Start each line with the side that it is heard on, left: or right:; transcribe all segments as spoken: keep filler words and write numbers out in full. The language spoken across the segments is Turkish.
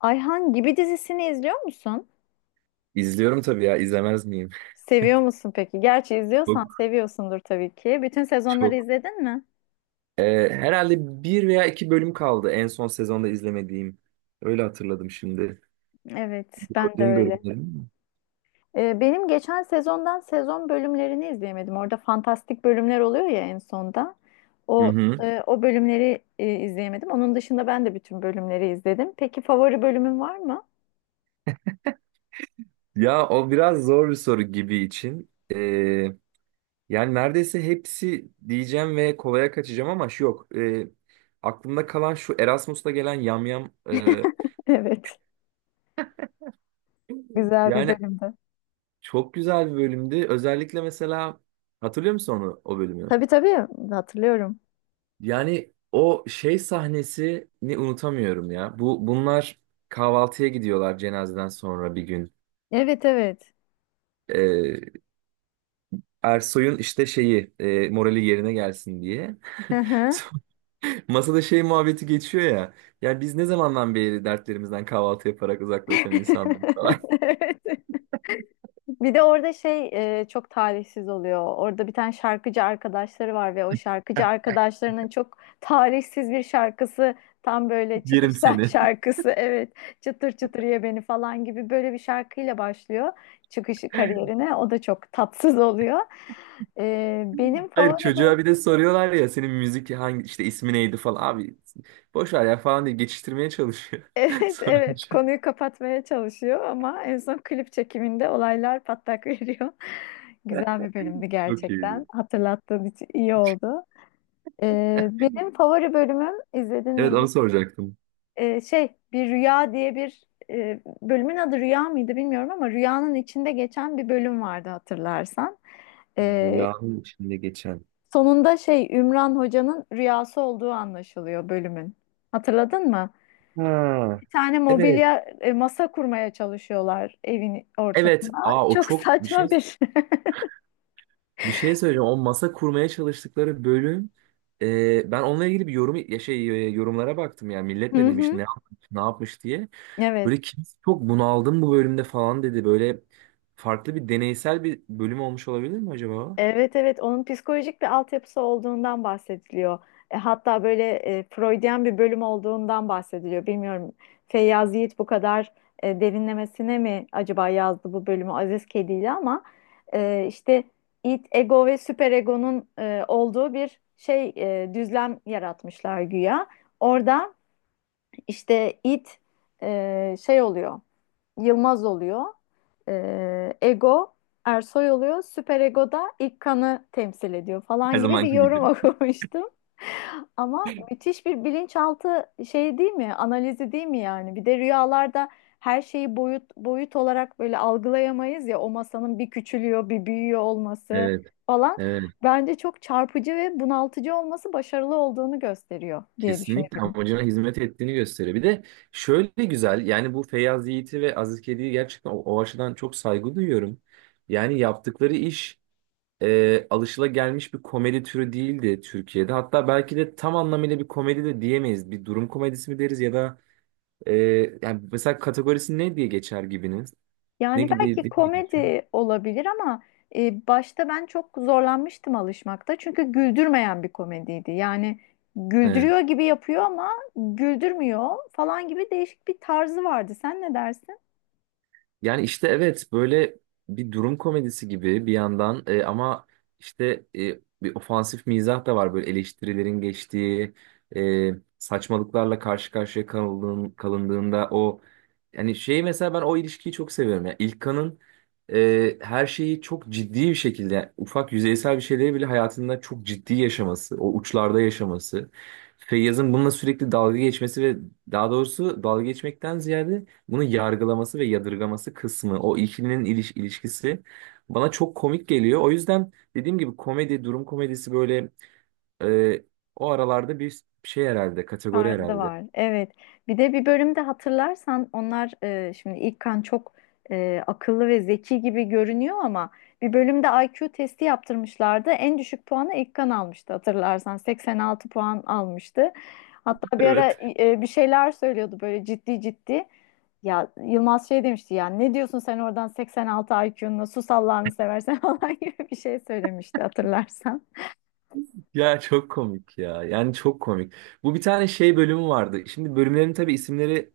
left: Ayhan Gibi dizisini izliyor musun?
right: İzliyorum tabii ya, izlemez miyim?
left: Seviyor musun peki? Gerçi izliyorsan
right: Çok
left: seviyorsundur tabii ki. Bütün sezonları
right: çok.
left: izledin mi?
right: Ee, herhalde bir veya iki bölüm kaldı en son sezonda izlemediğim. Öyle hatırladım şimdi.
left: Evet, ben de
right: Gördüğüm
left: öyle.
right: bölümler mi?
left: Ee, benim geçen sezondan sezon bölümlerini izleyemedim. Orada fantastik bölümler oluyor ya en sonda.
right: Hı
left: O
right: hı.
left: e, o bölümleri e, izleyemedim. Onun dışında ben de bütün bölümleri izledim. Peki favori bölümün var mı?
right: Ya o biraz zor bir soru gibi için. Ee, yani neredeyse hepsi diyeceğim ve kolaya kaçacağım ama şu yok. Ee, aklımda kalan şu Erasmus'ta gelen yamyam. E,
left: Evet. Güzel bir
right: yani
left: bölümdü.
right: çok güzel bir bölümdü. Özellikle mesela hatırlıyor musun onu, o bölümü?
left: Tabii tabii, hatırlıyorum.
right: Yani o şey sahnesini unutamıyorum ya. Bu bunlar kahvaltıya gidiyorlar cenazeden sonra bir gün.
left: Evet, evet.
right: Ee, Ersoy'un işte şeyi e, morali yerine gelsin diye.
left: Hı hı.
right: Sonra masada şey muhabbeti geçiyor ya. Yani biz ne zamandan beri dertlerimizden kahvaltı yaparak uzaklaşan insanlar falan.
left: Evet. Bir de orada şey e, çok talihsiz oluyor. Orada bir tane şarkıcı arkadaşları var ve o şarkıcı arkadaşlarının çok talihsiz bir şarkısı, tam böyle çıkış
right: Yerim
left: sah-
right: seni.
left: şarkısı, evet, çıtır çıtır ye beni falan gibi böyle bir şarkıyla başlıyor çıkışı kariyerine. O da çok tatsız oluyor. E, benim
right: Hayır,
left: favori böyle-
right: çocuğa bir de soruyorlar ya senin müzik hangi işte ismi neydi falan. Abi boş ver ya falan diye geçiştirmeye çalışıyor.
left: evet evet,
right: Sorunca
left: konuyu kapatmaya çalışıyor ama en son klip çekiminde olaylar patlak veriyor. Güzel bir bölümdü
right: çok iyiydi.
left: gerçekten. Hatırlattığın için iyi oldu. Ee, benim favori bölümüm, izledin
right: Evet,
left: mi? Bir,
right: onu soracaktım.
left: ee, şey bir rüya diye bir, e, bölümün adı rüya mıydı bilmiyorum ama rüyanın içinde geçen bir bölüm vardı hatırlarsan. Ee,
right: Rüyanın içinde geçen.
left: Sonunda şey, Ümran Hoca'nın rüyası olduğu anlaşılıyor bölümün. Hatırladın mı?
right: Ha.
left: Bir tane
right: Evet.
left: mobilya e, masa kurmaya çalışıyorlar evin
right: Evet.
left: ortasına.
right: Aa o
left: Çok
right: çok bir şey,
left: saçma bir.
right: bir şey söyleyeceğim. O masa kurmaya çalıştıkları bölüm, e, ben onunla ilgili bir yorum ya şey e, yorumlara baktım yani millet ne
left: Hı
right: demiş,
left: hı.
right: ne yapmış, ne yapmış diye.
left: Evet.
right: Böyle kimse çok bunaldım bu bölümde falan dedi. Böyle farklı bir, deneysel bir bölüm olmuş olabilir mi acaba?
left: Evet evet, onun psikolojik bir altyapısı olduğundan bahsediliyor. E, hatta böyle, e, Freudian bir bölüm olduğundan bahsediliyor. Bilmiyorum, Feyyaz Yiğit bu kadar e, derinlemesine mi acaba yazdı bu bölümü Aziz Kedi ile, ama e, işte id, ego ve süperegonun e, olduğu bir şey e, düzlem yaratmışlar güya. Orada işte it e, şey oluyor. Yılmaz oluyor. E, Ego Ersoy oluyor. Süper Ego da İlkan'ı temsil ediyor
right: Her
left: falan gibi bir
right: zamanki
left: yorum
right: gibi.
left: okumuştum. Ama müthiş bir bilinçaltı şey değil mi? Analizi değil mi yani? Bir de rüyalarda her şeyi boyut boyut olarak böyle algılayamayız ya, o masanın bir küçülüyor, bir büyüyor olması
right: Evet.
left: falan.
right: Evet.
left: Bence çok çarpıcı ve bunaltıcı olması başarılı olduğunu gösteriyor diye
right: Kesinlikle
left: düşünüyorum.
right: amacına hizmet ettiğini gösteriyor. Bir de şöyle güzel yani bu Feyyaz Yiğit'i ve Aziz Kedi'yi gerçekten o, o açıdan çok saygı duyuyorum. Yani yaptıkları iş e, alışılagelmiş bir komedi türü değildi Türkiye'de. Hatta belki de tam anlamıyla bir komedi de diyemeyiz. Bir durum komedisi mi deriz ya da e, yani mesela kategorisi ne diye geçer gibiniz? Ne
left: Yani
right: gibi
left: belki
right: diye geçiyor?
left: komedi olabilir ama e, başta ben çok zorlanmıştım alışmakta. Çünkü güldürmeyen bir komediydi. Yani
right: He.
left: güldürüyor gibi yapıyor ama güldürmüyor falan gibi değişik bir tarzı vardı. Sen ne dersin?
right: Yani işte evet, böyle bir durum komedisi gibi bir yandan, e, ama işte e, bir ofansif mizah da var, böyle eleştirilerin geçtiği, e, saçmalıklarla karşı karşıya kalındığın, kalındığında o yani şeyi mesela ben o ilişkiyi çok seviyorum ya, İlkan'ın e, her şeyi çok ciddi bir şekilde, yani ufak yüzeysel bir şeyleri bile hayatında çok ciddi yaşaması, o uçlarda yaşaması, Feyyaz'ın bununla sürekli dalga geçmesi ve daha doğrusu dalga geçmekten ziyade bunu yargılaması ve yadırgaması kısmı, o ikilinin iliş ilişkisi bana çok komik geliyor. O yüzden dediğim gibi komedi, durum komedisi böyle e, o aralarda bir şey herhalde, kategori
left: Tarzı
right: herhalde.
left: var. Evet. Bir de bir bölümde hatırlarsan, onlar e, şimdi İlkan çok e, akıllı ve zeki gibi görünüyor ama bir bölümde I Q testi yaptırmışlardı. En düşük puanı İlkan almıştı hatırlarsan. seksen altı puan almıştı. Hatta bir ara
right: Evet.
left: e, bir şeyler söylüyordu böyle ciddi ciddi. Ya Yılmaz şey demişti ya, ne diyorsun sen oradan seksen altı I Q'nla, sus Allah'ını seversen falan gibi bir şey söylemişti hatırlarsan.
right: Ya çok komik ya. Yani çok komik. Bu bir tane şey bölümü vardı. Şimdi bölümlerin tabii isimleri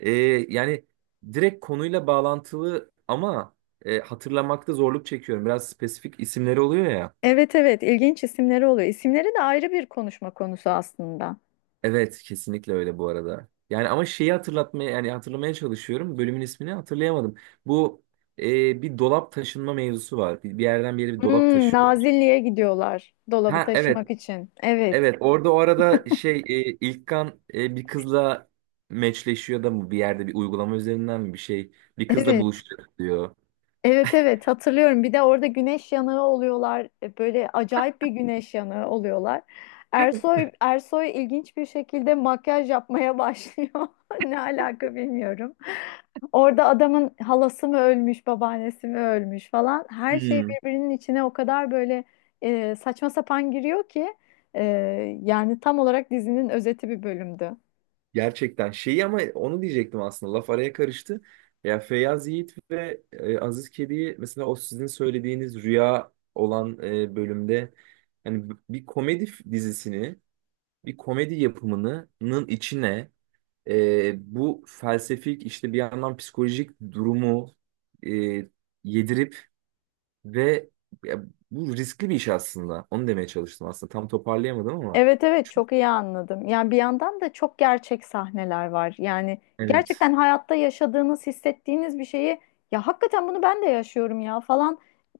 right: e, yani direkt konuyla bağlantılı ama e, hatırlamakta zorluk çekiyorum. Biraz spesifik isimleri oluyor ya.
left: Evet evet, ilginç isimleri oluyor. İsimleri de ayrı bir konuşma konusu aslında.
right: Evet, kesinlikle öyle bu arada. Yani ama şeyi hatırlatmaya, yani hatırlamaya çalışıyorum. Bölümün ismini hatırlayamadım. Bu e, bir dolap taşınma mevzusu var. Bir, bir yerden bir yere bir dolap
left: Hmm,
right: taşıyorlar.
left: Nazilli'ye gidiyorlar dolabı
right: Ha evet.
left: taşımak için. Evet.
right: Evet, orada o arada şey e, İlkan e, bir kızla meçleşiyor da mı, bir yerde bir uygulama üzerinden mi, bir şey bir kızla
left: Evet.
right: buluşacak diyor.
left: Evet evet hatırlıyorum. Bir de orada güneş yanığı oluyorlar. E, böyle acayip bir güneş yanığı oluyorlar. Ersoy Ersoy ilginç bir şekilde makyaj yapmaya başlıyor. Ne alaka bilmiyorum. Orada adamın halası mı ölmüş, babaannesi mi ölmüş falan. Her şey
right: Hmm.
left: birbirinin içine o kadar böyle e, saçma sapan giriyor ki, e, yani tam olarak dizinin özeti bir bölümdü.
right: Gerçekten şeyi, ama onu diyecektim aslında, laf araya karıştı. Ya Feyyaz Yiğit ve e, Aziz Kedi'yi mesela o sizin söylediğiniz rüya olan e, bölümde hani b- bir komedi f- dizisini, bir komedi yapımının içine e, bu felsefik işte bir yandan psikolojik durumu e, yedirip ve ya bu riskli bir iş aslında. Onu demeye çalıştım aslında. Tam toparlayamadım ama.
left: Evet evet, çok iyi anladım. Yani bir yandan da çok gerçek sahneler var. Yani
right: Evet.
left: gerçekten hayatta yaşadığınız, hissettiğiniz bir şeyi, ya hakikaten bunu ben de yaşıyorum ya falan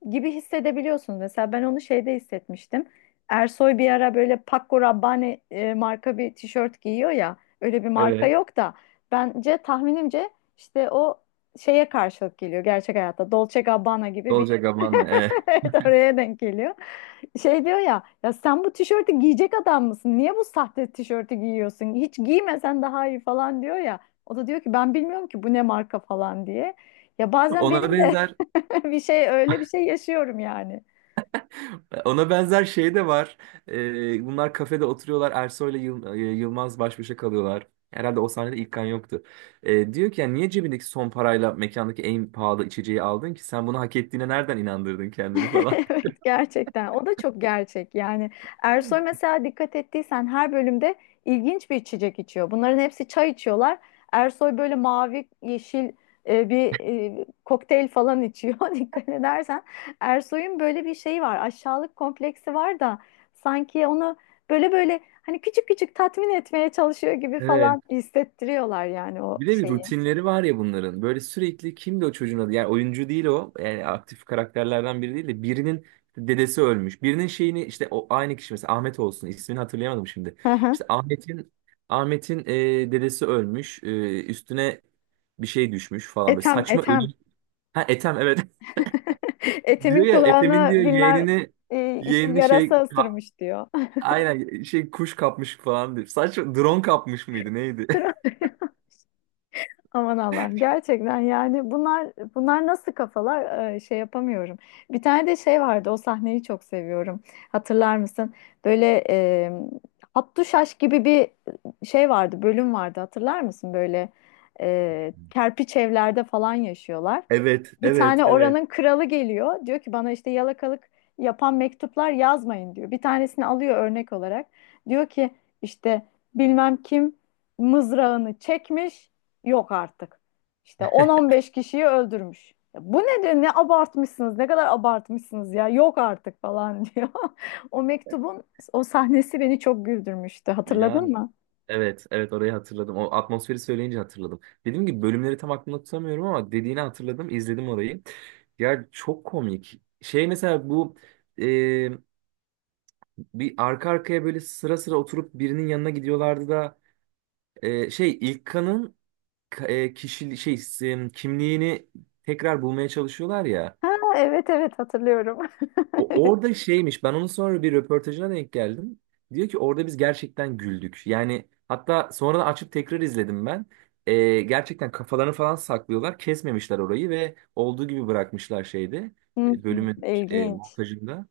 left: gibi hissedebiliyorsunuz. Mesela ben onu şeyde hissetmiştim. Ersoy bir ara böyle Paco Rabanne e, marka bir tişört giyiyor ya. Öyle bir marka
right: Evet.
left: yok da bence tahminimce işte o şeye karşılık geliyor gerçek hayatta. Dolce Gabbana gibi bir.
right: Dolce Gabbana. Evet.
left: Evet, oraya denk geliyor. Şey diyor ya, ya sen bu tişörtü giyecek adam mısın? Niye bu sahte tişörtü giyiyorsun? Hiç giymesen daha iyi falan diyor ya. O da diyor ki ben bilmiyorum ki bu ne marka falan diye. Ya bazen
right: Ona
left: benim de
right: benzer
left: bir şey öyle bir şey yaşıyorum yani.
right: Ona benzer şey de var. Ee, bunlar kafede oturuyorlar. Ersoy'la Yıl- e, Yılmaz baş başa kalıyorlar. Herhalde o sahnede İlkan yoktu. Ee, diyor ki yani niye cebindeki son parayla mekandaki en pahalı içeceği aldın ki? Sen bunu hak ettiğine nereden inandırdın kendini falan.
left: Evet gerçekten, o da çok gerçek yani. Ersoy mesela dikkat ettiysen her bölümde ilginç bir içecek içiyor, bunların hepsi çay içiyorlar, Ersoy böyle mavi yeşil e, bir e, kokteyl falan içiyor dikkat edersen. Ersoy'un böyle bir şeyi var, aşağılık kompleksi var da, sanki onu böyle böyle hani küçük küçük tatmin etmeye çalışıyor gibi falan hissettiriyorlar yani o
right: Bir de bir
left: şeyi.
right: rutinleri var ya bunların. Böyle sürekli kimdi o çocuğun adı? Yani oyuncu değil o. Yani aktif karakterlerden biri değil de birinin işte dedesi ölmüş. Birinin şeyini işte o aynı kişi mesela Ahmet olsun. İsmini hatırlayamadım şimdi.
left: Hı hı.
right: İşte Ahmet'in Ahmet'in e, dedesi ölmüş. E, üstüne bir şey düşmüş falan, böyle
left: Ethem
right: saçma
left: Ethem
right: ölüm. Ha Ethem, evet.
left: Etemin
right: Diyor ya Ethem'in
left: kulağına
right: diyor
left: bilmem,
right: yeğenini,
left: e, işte
right: yeğenini şey
left: yarasa
right: ka-
left: ısırmış diyor.
right: aynen şey kuş kapmış falan diyor. Saçma, drone kapmış mıydı neydi?
left: Aman Allah'ım, gerçekten yani bunlar bunlar nasıl kafalar, e, şey yapamıyorum. Bir tane de şey vardı, o sahneyi çok seviyorum. Hatırlar mısın? Böyle e, Hattuşaş gibi bir şey vardı bölüm vardı hatırlar mısın? Böyle e, kerpiç evlerde falan yaşıyorlar.
right: Evet,
left: Bir
right: evet,
left: tane
right: evet.
left: oranın kralı geliyor. Diyor ki bana işte yalakalık yapan mektuplar yazmayın diyor. Bir tanesini alıyor örnek olarak. Diyor ki işte bilmem kim mızrağını çekmiş, yok artık. İşte on on beş kişiyi öldürmüş. Ya bu ne diyor? Ne abartmışsınız? Ne kadar abartmışsınız ya? Yok artık falan diyor. O mektubun o sahnesi beni çok güldürmüştü.
right: Ya
left: Hatırladın mı?
right: evet, evet orayı hatırladım. O atmosferi söyleyince hatırladım. Dediğim gibi bölümleri tam aklımda tutamıyorum ama dediğini hatırladım, izledim orayı. Ya çok komik. Şey mesela bu e, bir arka arkaya böyle sıra sıra oturup birinin yanına gidiyorlardı da e, şey İlkan'ın ka- e, kişi şey e, kimliğini tekrar bulmaya çalışıyorlar ya.
left: Ha, evet evet hatırlıyorum.
right: O, orada şeymiş, ben onun sonra bir röportajına denk geldim. Diyor ki orada biz gerçekten güldük. Yani hatta sonradan açıp tekrar izledim ben. Ee, gerçekten kafalarını falan saklıyorlar. Kesmemişler orayı ve olduğu gibi bırakmışlar şeyde.
left: Hmm,
right: e, Bölümün e,
left: ilginç.
right: montajında.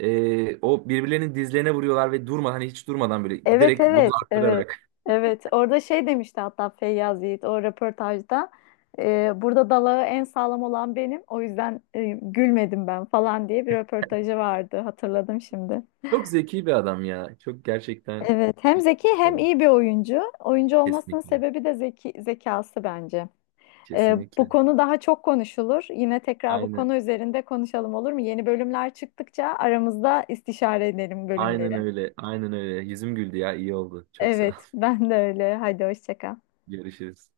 right: Ee, o birbirlerinin dizlerine vuruyorlar ve durma hani hiç durmadan, böyle
left: Evet
right: giderek doz
left: evet evet
right: arttırarak.
left: evet orada şey demişti hatta Feyyaz Yiğit o röportajda, e, burada dalağı en sağlam olan benim, o yüzden e, gülmedim ben falan diye bir röportajı vardı, hatırladım şimdi.
right: Çok zeki bir adam ya. Çok gerçekten
left: Evet, hem
right: iyi
left: zeki
right: bir
left: hem
right: adam.
left: iyi bir oyuncu, oyuncu olmasının
right: Kesinlikle.
left: sebebi de zeki, zekası bence. E, bu
right: Kesinlikle.
left: konu daha çok konuşulur, yine tekrar bu
right: Aynen.
left: konu üzerinde konuşalım olur mu? Yeni bölümler çıktıkça aramızda istişare edelim
right: Aynen
left: bölümleri.
right: öyle. Aynen öyle. Yüzüm güldü ya. İyi oldu. Çok sağ.
left: Evet ben de öyle, hadi hoşça kal.
right: Görüşürüz.